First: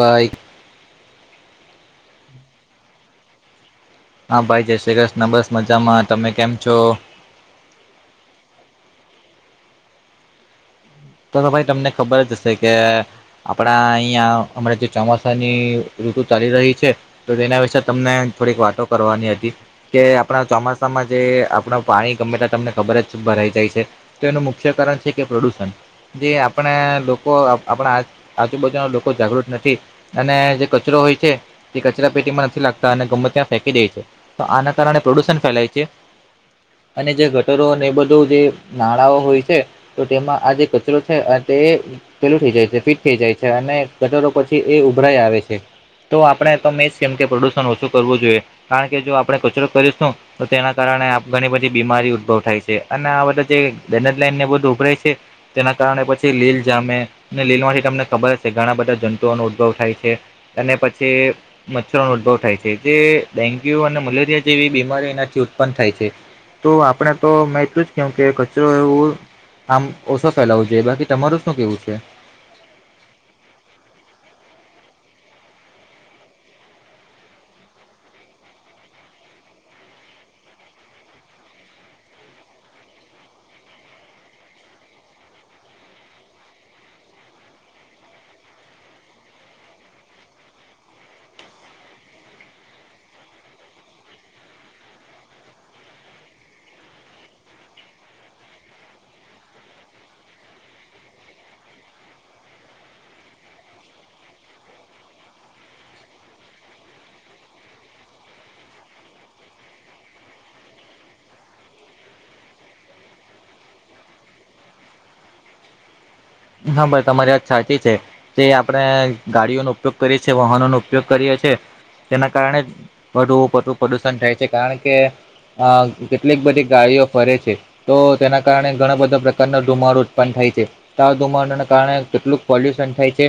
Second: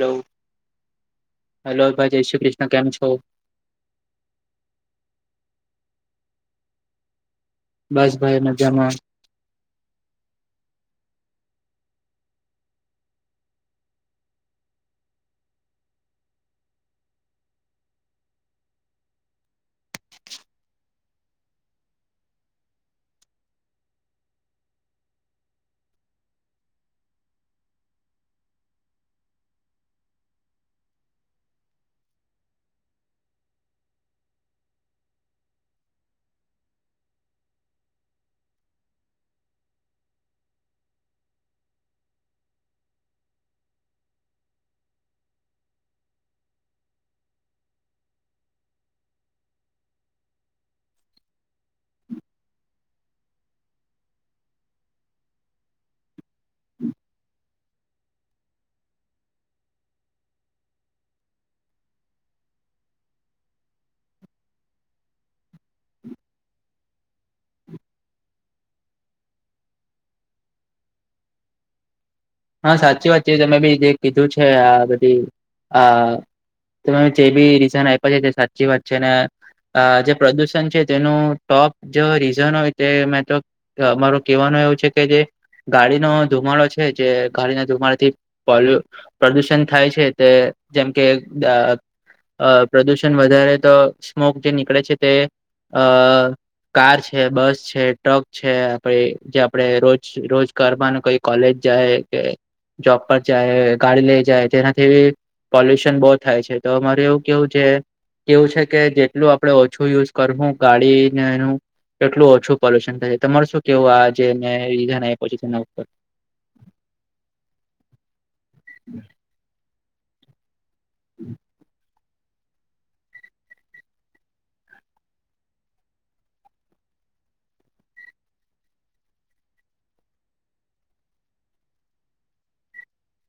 Hello hello ભાઈ જય શ્રી કૃષ્ણ કેમ છો? હા ભાઈ જય શ્રી કૃષ્ણ બસ મજામાં તમે કેમ છો? બસ ભાઈ મજામાં તો તો ભાઈ તમને ખબર જ હશે કે. આપડા અહિયાં હમણાં જે ચોમાસાની ઋતુ ચાલી રહી છે. તો તેના વિશેે તમને થોડીક વાતો કરવાની હતી કે આપણા ચોમાસામાં જે આપણા પાણી ગમે તા તમને ખબર જ છે ભરાઈ જાય છે. તેનું મુખ્ય કારણ છે કે પ્રદુષણ જે આપણે લોકો આ આપણા આજુબાજુના લોકો જાગૃત નથી અને જે કચરો હોય છે. તે કચરા પેટીમાં નથી નાખતા અને ગમે ત્યાં ફેંકી દે છે તો આના કારણે પ્રદુષણ ફેલાય છે. અને જે ગટરો અને એ બધું જે નાળાઓ હોય છે તો તેમાં આજે કરો છે તે પેલું થઈ જાય છે ફિટ થઈ જાય છે અને ગટરો પછી એ ઉભરાય આવે છે. તો આપણે તો મેં જ કેમ કે પ્રદુષણ ઓછું કરવું જોઈએ કારણ કે જો આપણે કચરો કરીશુ તો તેના કારણે આપ ઘણી બધી બીમારી ઉદ્ભવ થાય છે અને આ બધા જે આ ડ્રેનેજ લાઈનને બધું ઉભરાય છે. તેના કારણે પછી લીલ જામે અને લીલ માંથી તમને ખબર જ છે ઘણા બધા જંતુઓનો ઉદભવ થાય છે. અને પછી. મચ્છરોનો ઉદભવ થાય છે જે ડેન્ગ્યુ અને મલેરિયા જેવી બીમારીઓ એનાથી ઉત્પન્ન થાય છે. તો આપડણે તો મેં એટલું જ કેહું કે કચરો એવું આમ. ઓછો ફેલાવો જોઈએ બાકી તમારું શું કેવું છે. હા સાચી વાત છે તમે બી જે કીધું છે આ બધી આ. તમે જે બી રીઝન આપ્યા છે સાચી વાત છે ને. આ જે પ્રદુષણ છે તેનું ટોપ જે રીઝન હોય તે મે તો. અમારો કેવાનો એવું છે કે જે ગાડીનો ધુમાડો છે. જે ગાડીને ધુમારા થી પોલુ. પ્રદૂષણ થાય છે તે જેમ કે. અ પ્રદુષણ વધારે તો સ્મોક જે નીકળે છે તે અ. કાર છે બસ છે ટ્રક છે આપે જે આપડે રોજ રોજ કરવાનું કઈ કોલેજ. જાય કે જોબ પર જાય ગાડી લઈ જાય તેનાથી. પોલ્યુશન બહુ થાય છે તો માર એવું કેવું છે. કેવું છે કે જેટલું આપડણે ઓછું યુઝ કરવું ગાડીનેનું. એટલું ઓછું પોલ્યુશન થાય તમારે શું કેવું આ જેનેધનછી તેના ઉપર. હા ભાઈ તમારી વાત સાચી છે તે આપણે ગાડીઓનો ઉપયોગ કરીએ છે વાહનો નગ. ઉપયોગ કરીએ છીએ તેના કારણે વધુું પ્રદુષણ થાય છે કારણ કે. અ કેટલીક બધી ગાડીઓ ફરે છે. તો તેના કારણે ઘણા બધા પ્રકાર ન ધુમાડો ઉત્પન્ન થાય છે. ઘુમાંડાને કારણે કેટલુંક પોલ્યુશન થાય છે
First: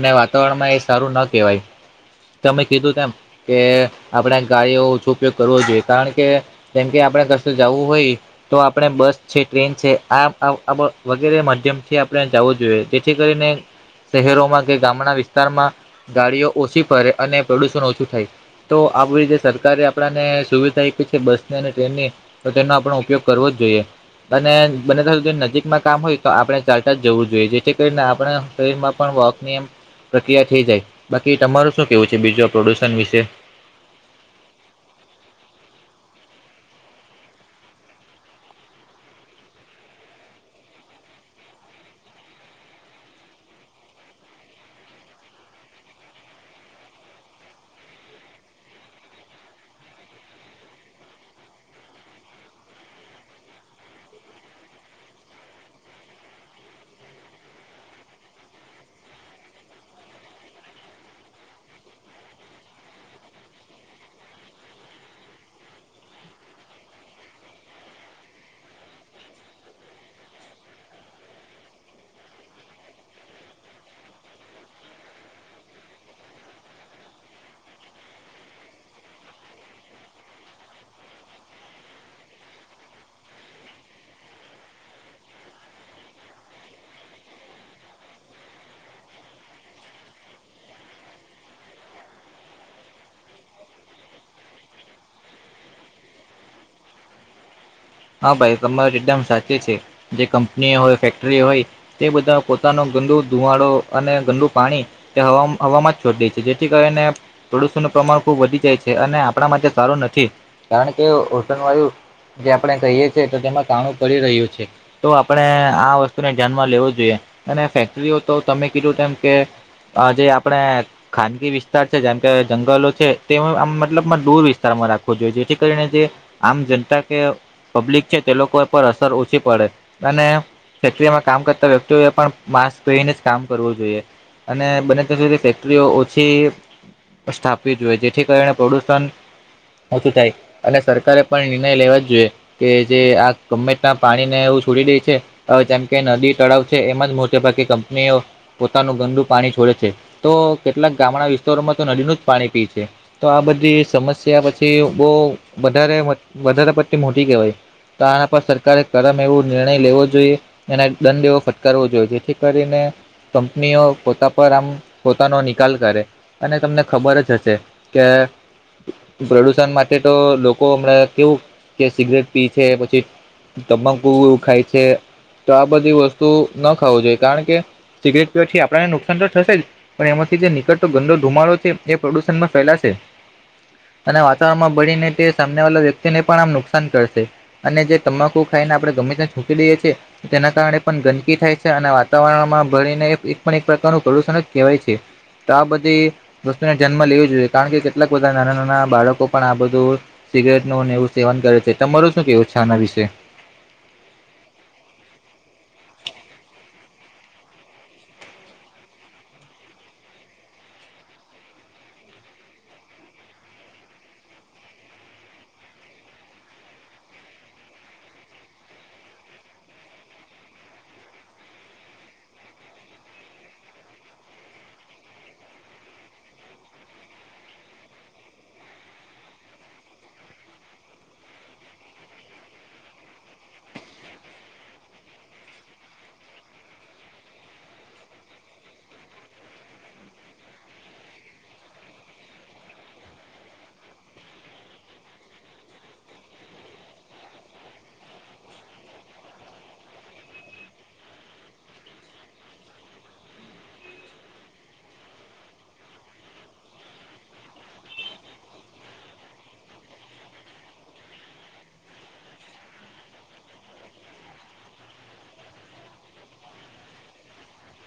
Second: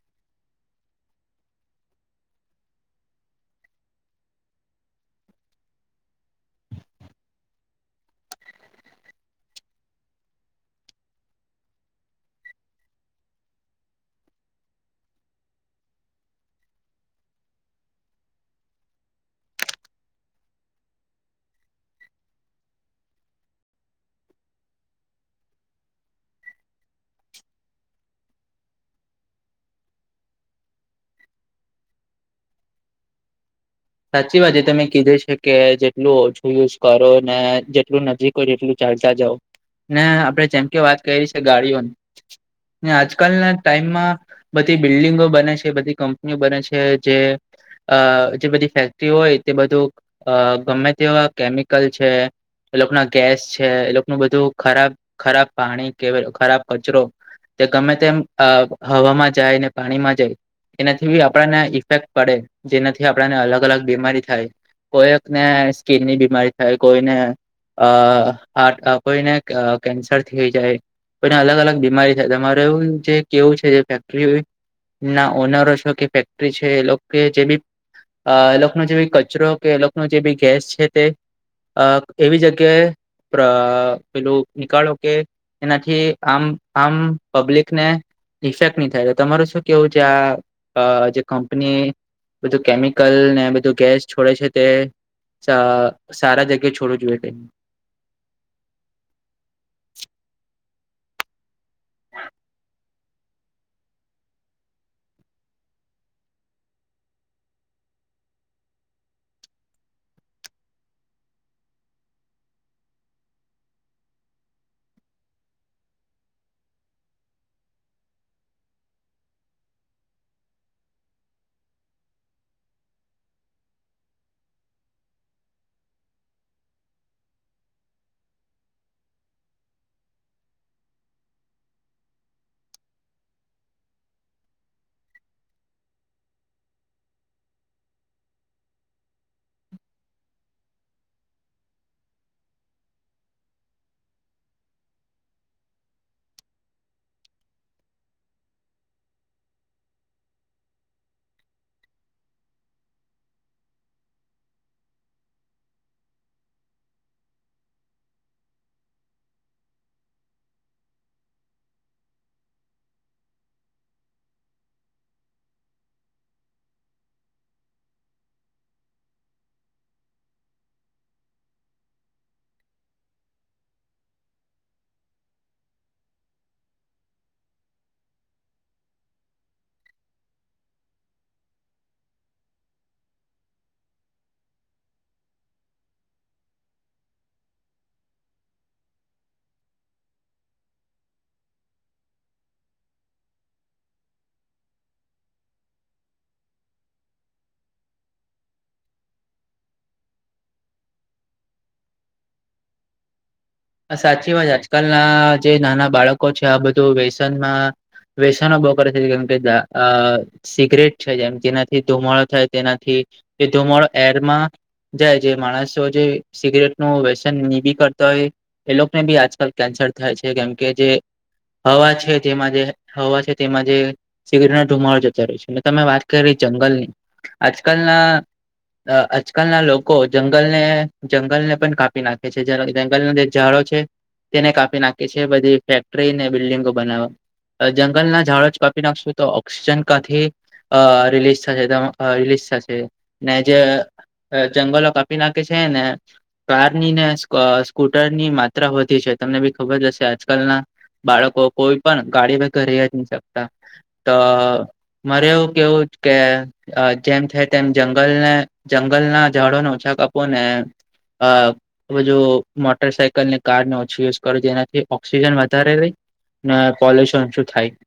અને વાતાવરણમાં એ સારું ના કહેવાય. તમે કીધું તેમ કે આપણે ગાડીઓ ઓછો ઉપયોગ કરવો જોઈએ કારણ કે. જેમ કે આપડે કશું જવું હોય. તો આપણે બસ છે ટ્રેન છે આ વગેરે માધ્યમથી. જવું જોઈએ જેથી કરીને શહેરોમાં કે ગામના વિસ્તારમાં. ગાડીઓ ઓછી ફરે અને પ્રદુષણ ઓછું થાય. તો આ ભુલી જે સરકારે આપને સુવિધા આપી છે બસની અને ટ્રેનની. તો તેનો આપણ ઉપયોગ કરવો જ જોઈએ અને બને ત્યાં સુધી નજીકમાં કામ હોય તો આપણે. સ્ટાટા જવું જોઈએ જેથી કરીને આપણે શરીરમાં પણ વોકની. પ્રક્રિયા થઈ જાય બાકી તમારું શું કેવું છે બીજું પ્રોડુશન વિશે. સાચી વાત એ તમે કીધી છે કે જેટલું ઓછું યુઝ કરો ને જેટલું નજીક. કો જેટલું ચાલતા જવ ને આપણે જેમ કે વાત કરી છે ગાડીઓની. ને આજકાલના ટાઈમમાં. બધી બિલ્ડિંગો બને છે બધી કંપનીઓ બને છે જે જે બધી. ફેક્ટરી હોય તે બધું અ ગમે તેવા કેમિકલ છે. એ લોકો ના ગેસ છે એ લોકોનું બધું ખરાબ ખરાબ પાણી કે ખરાબ કચરો. તે ગમે તેમ હવામાં જાય ને પાણીમાં જાય. એનાથી બી આપણને ઇફેક્ટ પડે જેનાથી આપણને અલગ અલગ બીમારી થાય. કોઈકને સ્કીિનની બીમારી થાય કોઈને. અ કોઈને કેન્સર થઈ જાય. પણ અલગ અલગ બીમારી છે તમારે એવું જે કેવું છે જે ફેક્ટરી. ના ઓનરો છો કે ફેક્ટરી છે એ લોકો જે બી. અ લોકોકનો જે બી કચરો કે લોકોનો જે બી ગેસ છે તે એવી જગ્યાએ. અ પેલું નિકળો કે. એનાથી આમ આમ પબ્લિકને. ઇફેક્ટ નહી થાય તો તમારું શું કેવું છે આ જે કંપની બધું કેમ. કલ ને બધું ગેસ છોડે છે તે સારા જગ્યાએ છોડવ જોઈએ ટ. હા ભાઈ તમારે એકદમ સાચે છે જે કંપનીઓ હોય ફેક્ટરી હોય તે બધા પોતાનો. ગંદુ ધુવાડો અને ગંદુ પાણી એ હવામાં જ છોડી દે છે જેથી કરીને. પડુસ નું પ્રમાણ ખુબ વધી જાય છે અને આપણા માટે સારું નથી કારણ કે ઓસનવાયુ. આપણે કહીએ છીએ તો તેમાં કાણું પડી રહ્યું છે. તો આપણે આ વસ્તુને ધ્યાનમાં લેવો જોઈએ અને ફેક્ટરીઓ તો તમે કીધું તેમ કે આજે આપણે. ખાનગી વિસ્તાર છે. જેમ કે જંગલો છે તે આમ મતલબ દૂર વિસ્તારમાં રાખવો જોઈએ. જેથી કરીને જે આમ જનતા કે પબ્લિક છે તે લોકો પર અસર ઓછી પડે અને ફેક્ટરીમાં કામ કરતા વ્યક્તિઓ એ પણ માસ્ક પેરીને જ કામ કરવું જોઈએ. અને બને ત્યાં સુધી ફેક્ટરીઓ ઓછી સ્થાપવી જોઈએ જેથી કરીને પ્રદૂષણ ઓછું થાય, અને સરકારે પણ નિર્ણય લેવા જ જોઈએ. કે જે આ ગમેતા પાણી ને એવું છોડી દે છે. અ જેમ કે નદી તળાવ છે એમાં જ મોટે ભાગ કંપનીઓ પોતાનું ગંદુ પાણી છોડે છે, તો કેટલાક ગામડા વિસ્તારોમાં તો નદીનું જ પાણી પી છે. તો આ બધી સમસ્યા પછી બો વધારે વધારે પટતી મોટી કેહેવાય. તો આના પર સરકારે કરમ એવો નિર્ણય લેવો જોઈએ. એના દંડ એવો ફટકારવો જોઈએ જેથી કરીને. કંપનીઓ પોતા પર આમ પોતાનો નિકાલ કરે. અને તમને ખબર જ હશે, કે પ્રદુષણ માટે તો લોકો હમણાં કેવું કે સિગરેટ પી છે, પછી તમાકુ ખાય છે. તો આ બધી વસ્તુ ના ખાવું જોઈએ કારણ કે સિગરેટ પીવાથી આપણને નુકસાન તો થશે જ. પણ એમાંથી જે નિકળતો ગંદો ધુમાડો છે એ પ્રદુષણ માં ફેલાશે. અને વાતાવરણમાં ભળીને તે સામને વાલા વ્યક્તિને પણ આમ નુકસાન કરશે. અને જે તમાકુ ખાઈને આપડે ગમે ત ત્યાંને થુંકી દઈએ છીએ. તેના કારણે પણ ગંદકી થાય છે અને વાતાવરણમાં ભળને એક પણ એક પ્રકારનું પ્રદુષણ જ કહેવાય છે. તો આ બધી વસ્તુને જન્મ લેવી જોઈએ, કારણ કે કેટલાક બધા નાના નાના બાળકો પણ આ બધું સિગરેટ ન એવું સેવન કરે છે તમારું શું કેવું છે આના વિષય સાચી વાત આજકાલના જે નાના બાળકો છે આ બધું વ્યસનમાં વ્યશનો બવ કર છે ગકજ આ સિગરેટ છે. જેમ જેનાથી, ધુમાડો થાય તેનાથી તે ધુમાડો એરમાં જાય જે માણસો જે સિગરેટ નું વ્યસન નિભી કરતા હોય. એ લોકોને બી આજકાલ કેન્સર થાય છે કેમકે જે હવા છે જેમાં જે હવા છે તેમાં જે સિગરીનો ધુમાડો જતો રહે્યો છે અનેટ તમે વાત કરી જંગલની, આજકાલના આજકાલના લોકો જંગલને જંગલને પણ કાપી નાખે છે જંગલનું જે ઝાડો છે, તેને કાપી નાખી છે બધી ફેક્ટરીને બિલ્ડિંગો બનાવવા. જંગલના ઝાડો જ કાપી નાખશો તો ઓક્સિજન કાથી અ રિલીઝ થશે દમ રિલીઝ થશે, ને જ જંગલો કાપી નાખી છે ને કારની ને સ્કૂ ટર ની માત્રા વધી છે તમને બી ખબર હશે આજકાલના બાળકો કોઈ પણ ગાડી વગર ર જ નહી શકતા, તો મારે એવું કેવું કે જેમ થાય તેમ જંગલને જંગલના ઝાડોને ઓછા કપો ને. આ સમજ જો મોટર સાઇકલ ની કારને ઓછી યુઝ કરું જેનાથી ઓક્સિજન વધારે રહી. ને પોલ્યુશન ઓછું થાય.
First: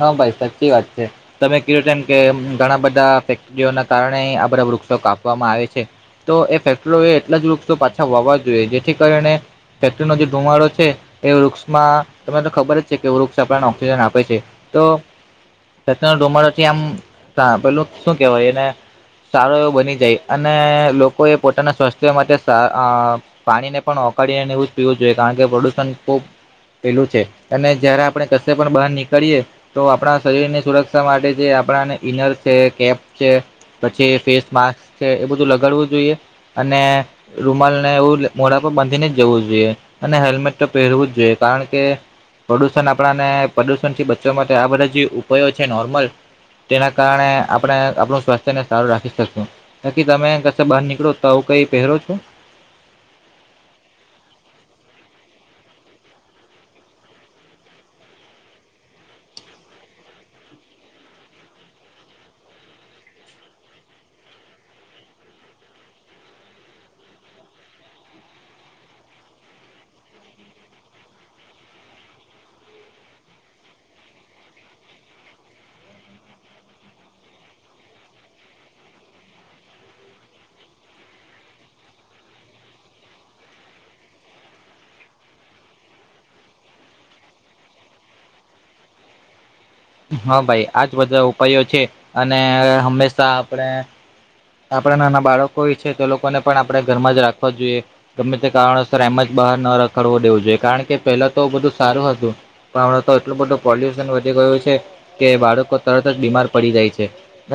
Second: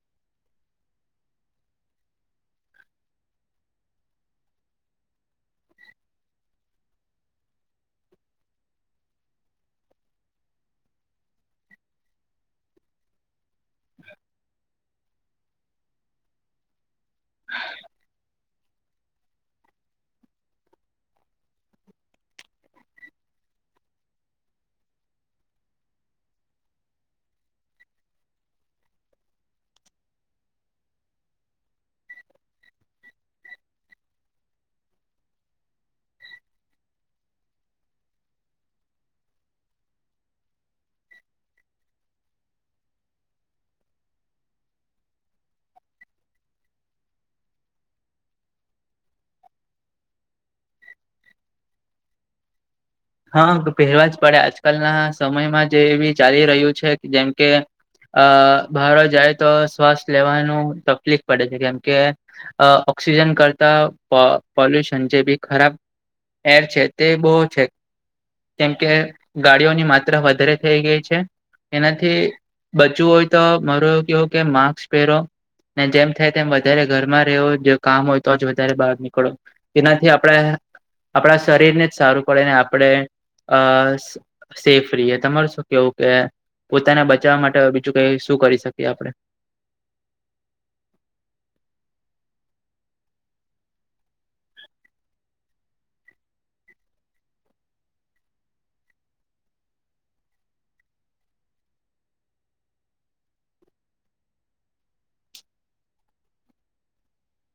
હા ભાઈ સાચી વાત છે. તમે કીધું તેમમ કે ઘણા બધા ફેક્ટરીઓના કારણે આ બધા વૃક્ષો કાપવામાં આવે છે. તો એ ફેક્ટરી એ એટલા જ વૃક્ષો પાછા વાવા જોઈએ જેથી કરીને ફેક ટ્રીનો જે ધુમાડો છે. એ વૃક્ષમાં તમને તો ખબર જ છે કે વૃક્ષ આપણને ઓક્સિજન આપે છે, તો ડુમથી આમ પેલું શું કેવાય એને સારો એવો બની જાય અને લોકોએ પોતાના સ્વાસ્થ્ય માટે સા અ પાણીને પણ ઓકાળીને એવું જ પીવું જોઈએ કારણ કે પ્રદુષણ ખુબ પેલું છે અને જયારે આપણે કશે પણ બહાર નીકળીએ, તો આપણા શરીરની સુરક્ષા માટે જે આપણાને ઈનર છે, કેપ છે. પછી ફેસ માસ્ક છે કે એ બધું લગાડવું જોઈએ અને રૂમાલ ને એવું મોડા પર બાંધી ને જવું જોઈએ. અને હેલ્મેટ તો પહેરવું જ જોઈએ કારણ કે પ્રદુષણ આપણાને પ્રદુષણ થી બ બચવા માટે આ બધા જે ઉપાયો છે નોર્મલ. તેના કારણે આપણે આપણું સ્વાસ્થ્યને સારું રાખી શકીશું. બાકી તમે કશે બહાર નીકળો તો આવું કઈ પહેરો છો. હા પહેરવા જ પડે આજકાલના સમયમાં જે એવી ચાલી રહ્યું છે જેમ કે અ બાર જાય તો શ્વાસ લેવાનું તકલીફ પડે છે કેમ કે અ ઓક્સિજન કરતા પ પોલ્યુશન જે બી ખરાબ એર છે તે બહુ છે. કેમકે ગાડીઓની માત્રા વધારે થઇ ગઈ છે. એનાથી બચવું હોય તો મારૂ એવું કેવું કે માસ્ક પહેરો. જેમ થાય તેમ વધારે ઘરમાં રેહો જો કામ હોય તો જ વધારે બહાર નીકળો. એનાથી આપણા આપણા શરીરને જ સારું પડે અને આપણે અ સેફ રીએ તમાર શું કેવું કે પોતાને બચાવવા માટે બીજું કઈ શું કરી શકીએ આપડે. હા ભાઈ આજ બધા ઉપાયો છે અને હંમેશા આપણે આપણા નાના બાળકોએ છે તે લોકોને પણ આપણે ઘરમાં જ રાખવા જોઈએ. ગમે તે કારણોસર એમ જ બહાર ન રખડવો દેવું જોઈએ કારણ કે પેલા તો બધું સારું હતું. પણ હમણે તો એટલું બધું પોલ્યુશન વધી ગયું છે કે બાળકો તરત જ બીમાર પડી જાય છે.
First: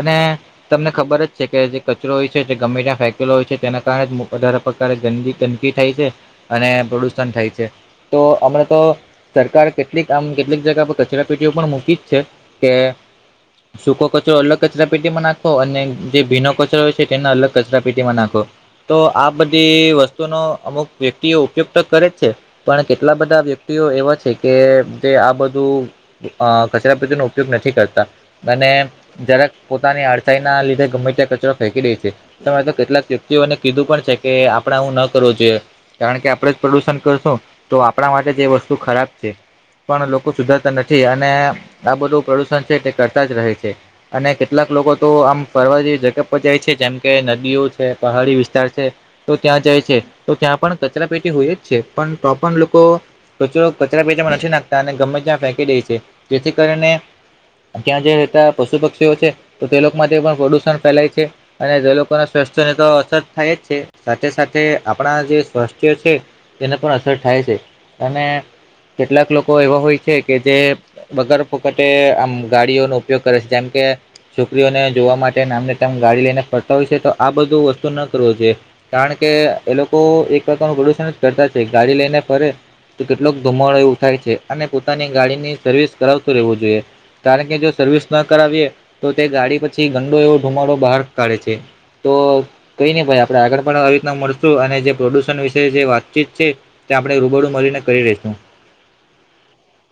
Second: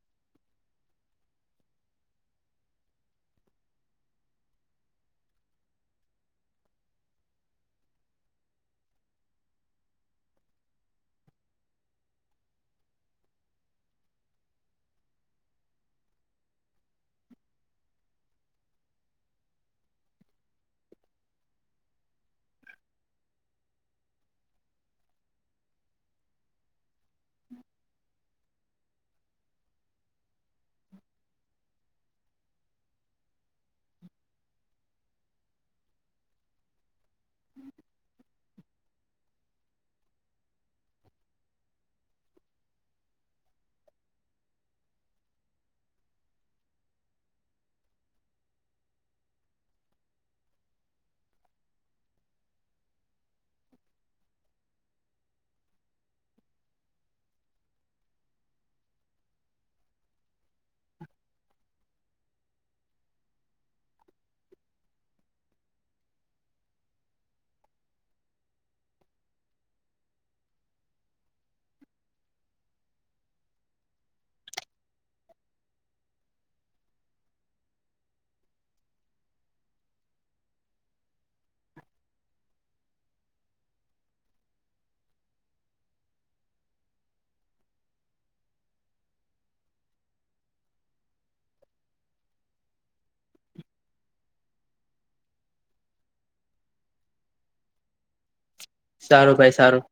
અને તમને ખબર જ છે કે કચરો હોય છે જે ગમે ત્યાં ફેંકેલો હોય છે તેના કારણે જ વધારે પ્રકારે ગંદી ગંદકી થાય છે. અને પ્રદુષણ થાય છે તો હમણા તો સરકાર કેટલીક આમ કેટલીક જગા પર કચરા પેટીઓ પણ મૂકી જ છે કે સૂકો કચરો અલગ કચરા પેટીમાં નાખો અને જે ભીનો કચરો હોય છે તેના અલગ કચરા પેટીમાં નાખો. તો આ બધી વસ્તુનો અમુક વ્યક્તિઓ ઉપયોગ તો કરે છે. પણ કેટલા બધા વ્યક્તિઓ એવા છે કે જે આ બધું અ કચરા પેટીનો ઉપયોગ નથી કરતા. અને જરાક પોતાની આડસાઈ ના લીધે ગમે ત્યાં કચ કચરો ફેંકી દે છે તો મેં તો કેટલાક વ્યક્તિઓને કીધું પણ છે કે આપડે આવુ ન કરવું જોઈએ. કારણ કે આપણે જ પ્રદુષણ કરશું તો આપણા માટે જે વસ્તુ ખરાબ છે. પણ લોકો સુધરતા નથી અને આ બધું પ્રદુષણ છે તે કરતા જ રહે છે. અને કેટલાક લોકો તો આમ ફરવા જેવી જગા ઉપર જાય છે જેમ કે નદીઓ છે, પહાડી વિસ્તાર છે. તો ત્યાં જાય છે તો ત્યાં પણ કચરા પેટી હોય જ છે પણ તો પણ લોકો કચરો કચરા પેટીમા નથી નાખતા અને ગમે ત્યાં ફેંકી દે છે જેથી કરીને. ત્યાં જે રહેતા પશુ પક્ષીઓ છે તો તે લોકો માટે પણ પ્રદુષણ ફેલાય છે. અને જે લોકો ના સ્વાસ્થ્યને તો અસર થાય જ છે સાથે-સાથે આપણા જે સ્વાસ્થ્ય છે. તેને પણ અસર થાય છે અને કેટલાક લોકો એવા હોય છે કે જે વગર ફોકટે આમ ગાડીઓનો ઉપયોગ કરે છે જેમ કે છોકરીઓને જોવા માટે આમને તેમ. તેમ ગાડી લઈને ફરતા હોય છે તો આ બધું વસ્તુ ન કરવું જોઈએ. કારણ કે એ લોકો એક પ્રકારનું પ્રદુષણ જ કરતા છે ગાડી લઈને ફરે તો કેટલોક ધુમાડો એવું થાય છે અને પોતાની ગાડીની સર્વિસ કરાવતો રહેવું જોઈએ. કારણ કે જો સર્વિસ ન કરાવીએ તો તે ગાડી પછી ગંડો એવો ધુમાડો બહાર કાઢે છે. તો કઈ નહી ભાઈ આપણે આગળ પણ આવી રીતના મળશું અને જે પ્રદૂષણ વિશે જે વાતચીત છે તે આપણે રૂબડું મળીને કરી રશું. સારું ભાઈ સારું